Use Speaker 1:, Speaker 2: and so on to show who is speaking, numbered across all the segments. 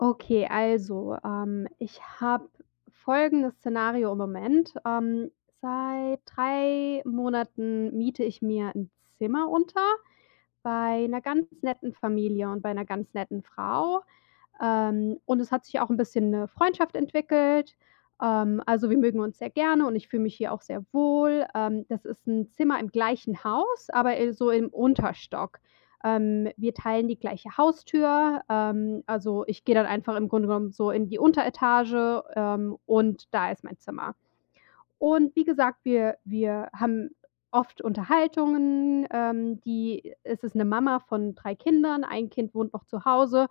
Speaker 1: Okay, also, ich habe folgendes Szenario im Moment. Seit 3 Monaten miete ich mir ein Zimmer unter bei 'ner ganz netten Familie und bei 'ner ganz netten Frau. Und es hat sich auch 'n bisschen 'ne Freundschaft entwickelt. Also, wir mögen uns sehr gerne und ich fühle mich hier auch sehr wohl. Das ist 'n Zimmer im gleichen Haus, aber, so im Unterstock. Wir teilen die gleiche Haustür. Also, ich gehe dann einfach im Grunde genommen so in die Unteretage, und da ist mein Zimmer. Und wie gesagt, wir haben oft Unterhaltungen, die es ist eine Mama von 3 Kindern, ein Kind wohnt noch zu Hause.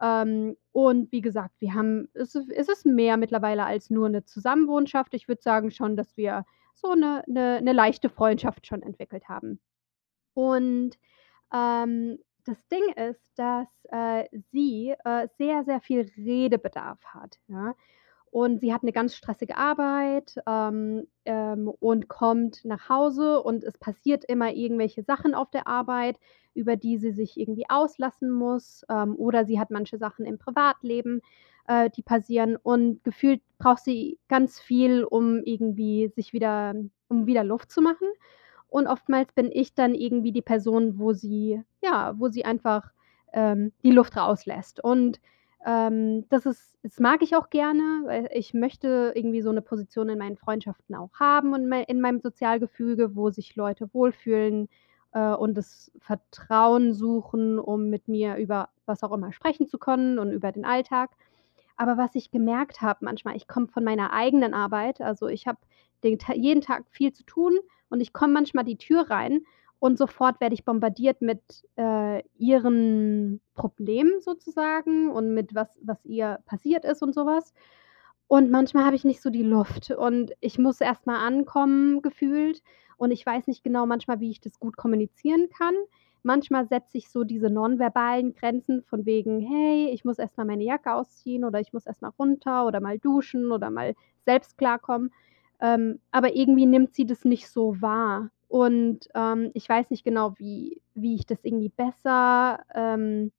Speaker 1: Und wie gesagt, wir haben es ist mehr mittlerweile als nur eine Zusammenwohnschaft. Ich würde sagen schon, dass wir so eine 'ne leichte Freundschaft schon entwickelt haben. Und, ähm, das Ding ist, dass, sie, sehr, sehr viel Redebedarf hat, ja? Und sie hat eine ganz stressige Arbeit, und kommt nach Hause und es passiert immer irgendwelche Sachen auf der Arbeit, über die sie sich irgendwie auslassen muss, oder sie hat manche Sachen im Privatleben, die passieren und gefühlt braucht sie ganz viel, um irgendwie sich wieder um wieder Luft zu machen. Und oftmals bin ich dann irgendwie die Person, wo sie einfach, die Luft rauslässt. Und, das mag ich auch gerne, weil ich möchte irgendwie so eine Position in meinen Freundschaften auch haben und mei in meinem Sozialgefüge, wo sich Leute wohlfühlen, und das Vertrauen suchen, um mit mir über was auch immer sprechen zu können und über den Alltag. Aber was ich gemerkt habe manchmal, ich komme von meiner eigenen Arbeit, also ich habe den Ta jeden Tag viel zu tun und ich komme manchmal die Tür rein und sofort werde ich bombardiert mit, ihren Problemen sozusagen und mit was ihr passiert ist und sowas. Und manchmal habe ich nicht so die Luft und ich muss erst mal ankommen gefühlt und ich weiß nicht genau manchmal, wie ich das gut kommunizieren kann. Manchmal setze ich so diese nonverbalen Grenzen von wegen: „Hey, ich muss erst mal meine Jacke ausziehen oder ich muss erst mal runter oder mal duschen oder mal selbst klarkommen." Aber irgendwie nimmt sie das nicht so wahr. Und, ich weiß nicht genau, wie ich das irgendwie besser,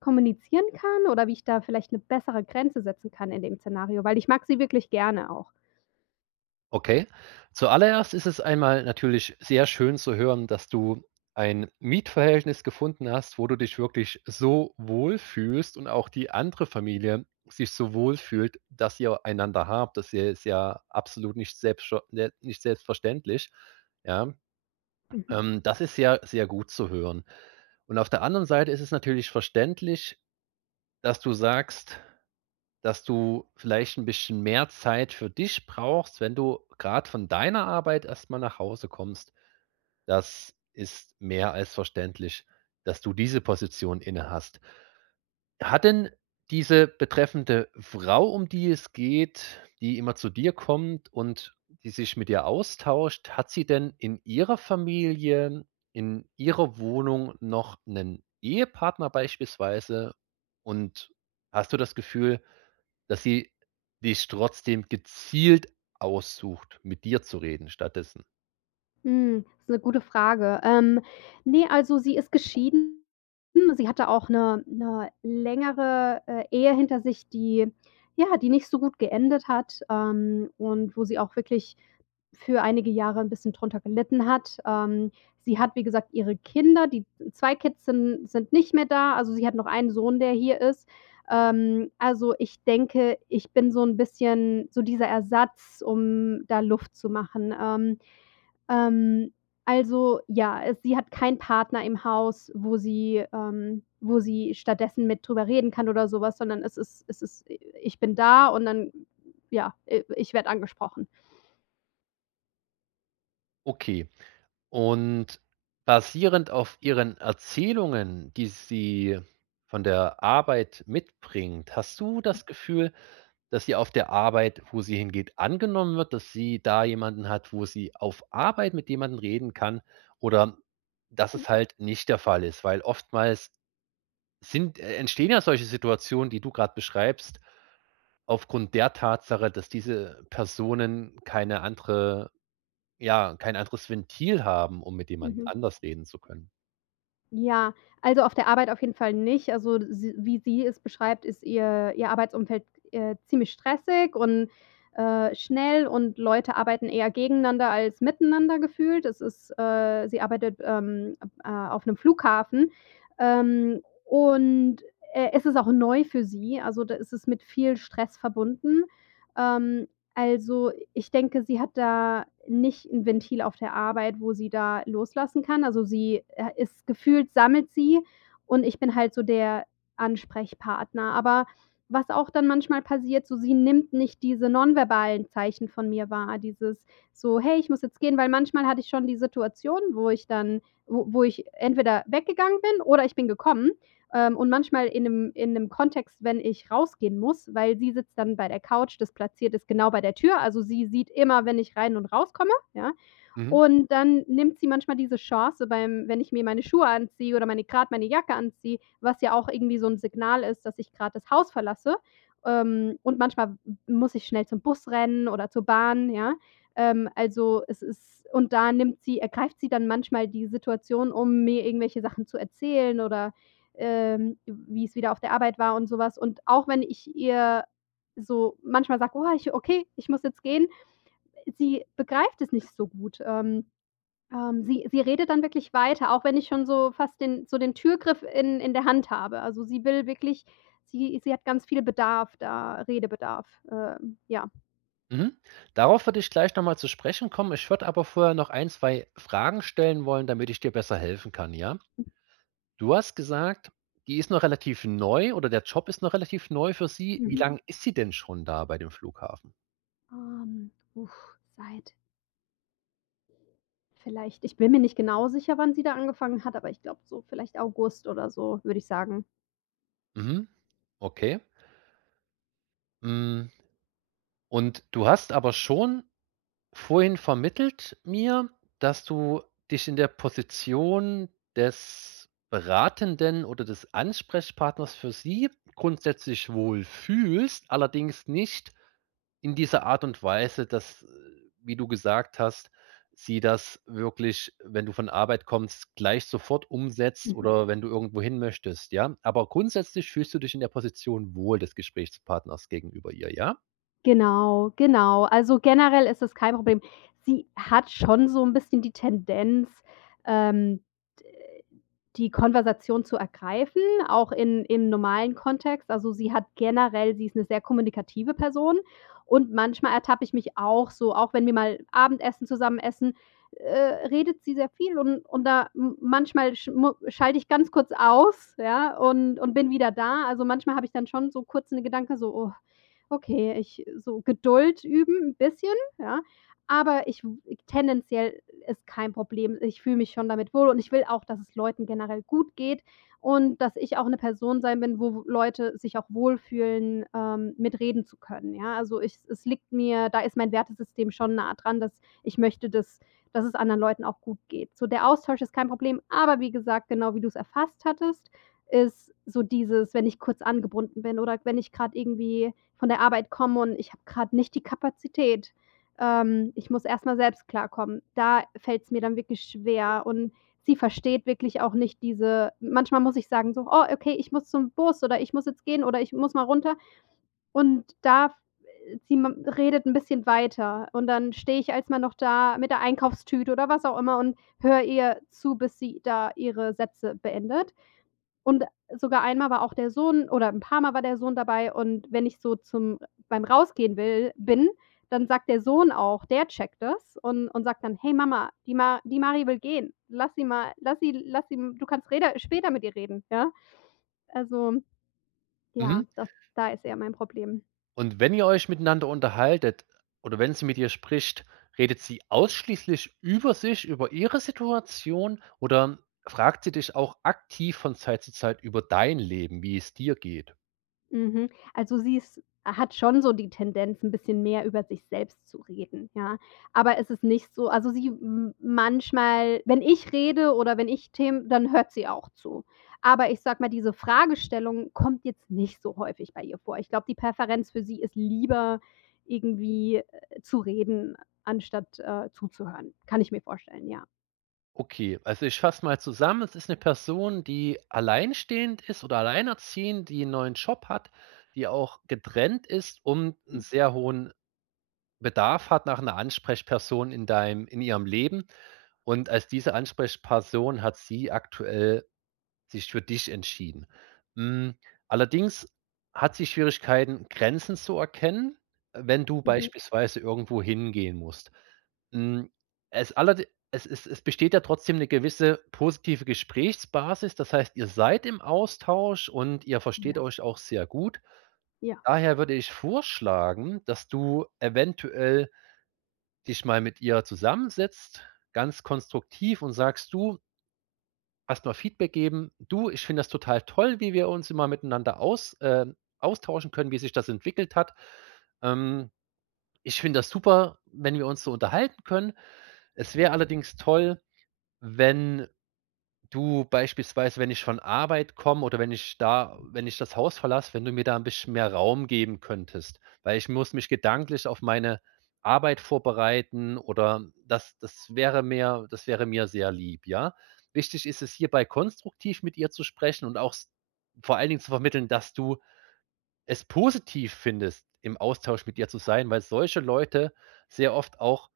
Speaker 1: kommunizieren kann oder wie ich da vielleicht eine bessere Grenze setzen kann in dem Szenario, weil ich mag sie wirklich gerne auch.
Speaker 2: Okay. Zuallererst ist es einmal natürlich sehr schön zu hören, dass du ein Mietverhältnis gefunden hast, wo du dich wirklich so wohl fühlst und auch die andere Familie sich so wohl fühlt, dass ihr einander habt. Das hier ist ja absolut nicht selbstverständlich. Ja,
Speaker 1: Mhm.
Speaker 2: das ist ja sehr gut zu hören. Und auf der anderen Seite ist es natürlich verständlich, dass du sagst, dass du vielleicht ein bisschen mehr Zeit für dich brauchst, wenn du gerade von deiner Arbeit erst mal nach Hause kommst. Das ist mehr als verständlich, dass du diese Position inne hast. Hat denn diese betreffende Frau, um die es geht, die immer zu dir kommt und die sich mit dir austauscht, hat sie denn in ihrer Familie, in ihrer Wohnung noch einen Ehepartner beispielsweise? Und hast du das Gefühl, dass sie dich trotzdem gezielt aussucht, mit dir zu reden stattdessen?
Speaker 1: Ist 'ne gute Frage. Ne, also sie ist geschieden. Sie hatte auch 'ne längere, Ehe hinter sich, die nicht so gut geendet hat, und wo sie auch wirklich für einige Jahre 'n bisschen drunter gelitten hat. Sie hat, wie gesagt, ihre Kinder, die 2 Kids sind nicht mehr da. Also, sie hat noch einen Sohn, der hier ist. Also, ich denke, ich bin so 'n bisschen so dieser Ersatz, um da Luft zu machen. Ähm, also, ja, es sie hat keinen Partner im Haus, wo sie stattdessen mit drüber reden kann oder sowas, sondern es ist: „Ich bin da" und dann, ja, ich werde angesprochen.
Speaker 2: Okay. Und basierend auf Ihren Erzählungen, die sie von der Arbeit mitbringt, hast du das Gefühl, dass sie auf der Arbeit, wo sie hingeht, angenommen wird, dass sie da jemanden hat, wo sie auf Arbeit mit jemandem reden kann, oder dass
Speaker 1: Hm.
Speaker 2: es halt nicht der Fall ist? Weil oftmals sind entstehen ja solche Situationen, die du gerade beschreibst, aufgrund der Tatsache, dass diese Personen keine andere ja, kein anderes Ventil haben, um mit jemand
Speaker 1: Mhm.
Speaker 2: anders reden zu können.
Speaker 1: Ja, also, auf der Arbeit auf jeden Fall nicht. Also, sie wie sie es beschreibt, ist ihr Arbeitsumfeld, ziemlich stressig und, schnell und Leute arbeiten eher gegeneinander als miteinander gefühlt. Sie arbeitet, auf einem Flughafen, und, es ist auch neu für sie. Also, da ist es mit viel Stress verbunden. Ähm also, ich denke, sie hat da nicht 'n Ventil auf der Arbeit, wo sie da loslassen kann. Also, sie, ist gefühlt sammelt sie und ich bin halt so der Ansprechpartner. Aber was auch dann manchmal passiert, so sie nimmt nicht diese nonverbalen Zeichen von mir wahr, dieses so: „Hey, ich muss jetzt gehen", weil manchmal hatte ich schon die Situation, wo ich entweder weggegangen bin oder ich bin gekommen, und manchmal in einem Kontext, wenn ich rausgehen muss, weil sie sitzt dann bei der Couch, das platziert ist genau bei der Tür. Also, sie sieht immer, wenn ich rein und rauskomme, ja?
Speaker 2: Mhm,
Speaker 1: Und dann nimmt sie manchmal diese Chance beim wenn ich mir meine Schuhe anziehe oder meine gerade meine Jacke anziehe, was ja auch irgendwie so ein Signal ist, dass ich gerade das Haus verlasse. Und manchmal muss ich schnell zum Bus rennen oder zur Bahn, ja? Also, es ist und da nimmt sie ergreift sie dann manchmal die Situation, um mir irgendwelche Sachen zu erzählen oder, wie es wieder auf der Arbeit war und sowas. Und auch wenn ich ihr so manchmal sage: „Oh, ich okay, ich muss jetzt gehen", sie begreift es nicht so gut. Sie redet dann wirklich weiter, auch wenn ich schon so fast den so den Türgriff in der Hand habe. Also, sie will wirklich sie hat ganz viel Bedarf da Redebedarf, ja.
Speaker 2: mhm. Darauf würde ich gleich nochmal zu sprechen kommen. Ich würde aber vorher noch ein, 2 Fragen stellen wollen, damit ich dir besser helfen kann, ja? Du hast gesagt, die ist noch relativ neu oder der Job ist noch relativ neu für sie. Wie
Speaker 1: Mhm.
Speaker 2: lange ist sie denn schon da bei dem Flughafen?
Speaker 1: Uff, seit vielleicht ich bin mir nicht genau sicher, wann sie da angefangen hat, aber ich glaube so vielleicht August oder so, würde ich sagen.
Speaker 2: Mhm, okay. Hm, und du hast aber schon vorhin vermittelt mir, dass du dich in der Position des Beratenden oder des Ansprechpartners für sie grundsätzlich wohl fühlst, allerdings nicht in dieser Art und Weise, dass, wie du gesagt hast, sie das wirklich, wenn du von Arbeit kommst, gleich sofort umsetzt oder wenn du irgendwo hin möchtest, ja? Aber grundsätzlich fühlst du dich in der Position wohl des Gesprächspartners gegenüber ihr, ja?
Speaker 1: Genau, genau. Also, generell ist das kein Problem. Sie hat schon so 'n bisschen die Tendenz, ähm, d die Konversation zu ergreifen, auch in im normalen Kontext. Also, sie hat generell sie ist 'ne sehr kommunikative Person und manchmal ertappe ich mich auch so, auch wenn wir mal Abendessen zusammen essen, redet sie sehr viel und da m manchmal schmu schalte ich ganz kurz aus, ja, und bin wieder da. Also, manchmal habe ich dann schon so kurz 'ne Gedanke so: „Oh, okay, ich so Geduld üben 'n bisschen, ja, aber ich w tendenziell ist kein Problem. Ich fühle mich schon damit wohl und ich will auch, dass es Leuten generell gut geht und dass ich auch 'ne Person sein bin, wo Leute sich auch wohlfühlen, mit reden zu können, ja? Also, ich es liegt mir da ist mein Wertesystem schon nah dran, dass ich möchte, dass es anderen Leuten auch gut geht. So, der Austausch ist kein Problem, aber wie gesagt, genau wie du's erfasst hattest, ist so dieses, wenn ich kurz angebunden bin oder wenn ich grad irgendwie von der Arbeit komme und ich habe gerade nicht die Kapazität. Ich muss erst mal selbst klarkommen. Da fällt es mir dann wirklich schwer und sie versteht wirklich auch nicht diese manchmal muss ich sagen so: „Oh, okay, ich muss zum Bus oder ich muss jetzt gehen oder ich muss mal runter." Und da sie ma redet ein bisschen weiter und dann stehe ich als mal noch da mit der Einkaufstüte oder was auch immer und höre ihr zu, bis sie da ihre Sätze beendet. Und sogar einmal war auch der Sohn oder ein paar Mal war der Sohn dabei und wenn ich so zum beim Rausgehen will bin, dann sagt der Sohn auch, der checkt das und sagt dann: „Hey Mama, die Mari will gehen. Lass sie, du kannst reder später mit ihr reden", ja? Also,
Speaker 2: Mhm.
Speaker 1: ja, das da ist eher mein Problem.
Speaker 2: Und wenn ihr euch miteinander unterhaltet oder wenn sie mit dir spricht, redet sie ausschließlich über sich, über ihre Situation, oder fragt sie dich auch aktiv von Zeit zu Zeit über dein Leben, wie es dir geht?
Speaker 1: Mhm. Also sie ist hat schon so die Tendenz, ein bisschen mehr über sich selbst zu reden, ja. Aber es ist nicht so, also sie m manchmal wenn ich rede oder wenn ich Themen, dann hört sie auch zu. Aber ich sag mal, diese Fragestellung kommt jetzt nicht so häufig bei ihr vor. Ich glaube, die Präferenz für sie ist lieber irgendwie, zu reden, anstatt, zuzuhören. Kann ich mir vorstellen, ja.
Speaker 2: Okay, also ich fasse mal zusammen. Es ist eine Person, die alleinstehend ist oder alleinerziehend, die einen neuen Job hat, die auch getrennt ist und einen sehr hohen Bedarf hat nach einer Ansprechperson in ihrem Leben. Und als diese Ansprechperson hat sie aktuell sich für dich entschieden. Hm, allerdings hat sie Schwierigkeiten, Grenzen zu erkennen, wenn du
Speaker 1: Mhm.
Speaker 2: beispielsweise irgendwo hingehen musst. Hm, es allerde es besteht ja trotzdem eine gewisse positive Gesprächsbasis. Das heißt, ihr seid im Austausch und ihr
Speaker 1: Ja.
Speaker 2: versteht euch auch sehr gut.
Speaker 1: Ja.
Speaker 2: Daher würde ich vorschlagen, dass du eventuell dich mal mit ihr zusammensetzt, ganz konstruktiv, und sagst: „Du, erst mal Feedback geben: „Du, ich finde das total toll, wie wir uns immer miteinander austauschen können, wie sich das entwickelt hat. Ähm, ich finde das super, wenn wir uns so unterhalten können. Es wäre allerdings toll, wenn du, beispielsweise, wenn ich von Arbeit komme oder wenn ich das Haus verlasse, wenn du mir da ein bisschen mehr Raum geben könntest, weil ich muss mich gedanklich auf meine Arbeit vorbereiten, oder das wäre mir sehr lieb, ja? Wichtig ist es, hierbei konstruktiv mit ihr zu sprechen und auch s vor allen Dingen zu vermitteln, dass du es positiv findest, im Austausch mit ihr zu sein, weil solche Leute sehr oft auch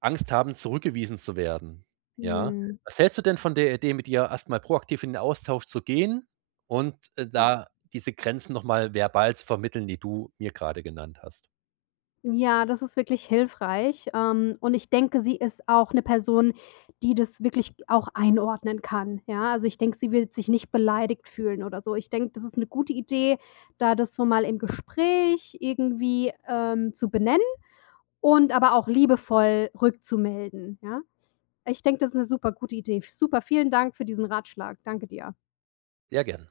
Speaker 2: Angst haben, zurückgewiesen zu werden, ja? Mhm.
Speaker 1: Mhm.
Speaker 2: Was hältst du denn von der Idee, mit ihr erst mal proaktiv in den Austausch zu gehen und,
Speaker 1: Ja.
Speaker 2: da diese Grenzen noch mal verbal zu vermitteln, die du mir grade genannt hast?
Speaker 1: Ja, das ist wirklich hilfreich. Und ich denke, sie ist auch eine Person, die das wirklich auch einordnen kann, ja? Also, ich denke, sie wird sich nicht beleidigt fühlen oder so. Ich denke, das ist eine gute Idee, da das so mal im Gespräch irgendwie, zu benennen und aber auch liebevoll rückzumelden, ja? Ich denke, das ist eine super gute Idee. Super, vielen Dank für diesen Ratschlag. Danke dir.
Speaker 2: Sehr gerne.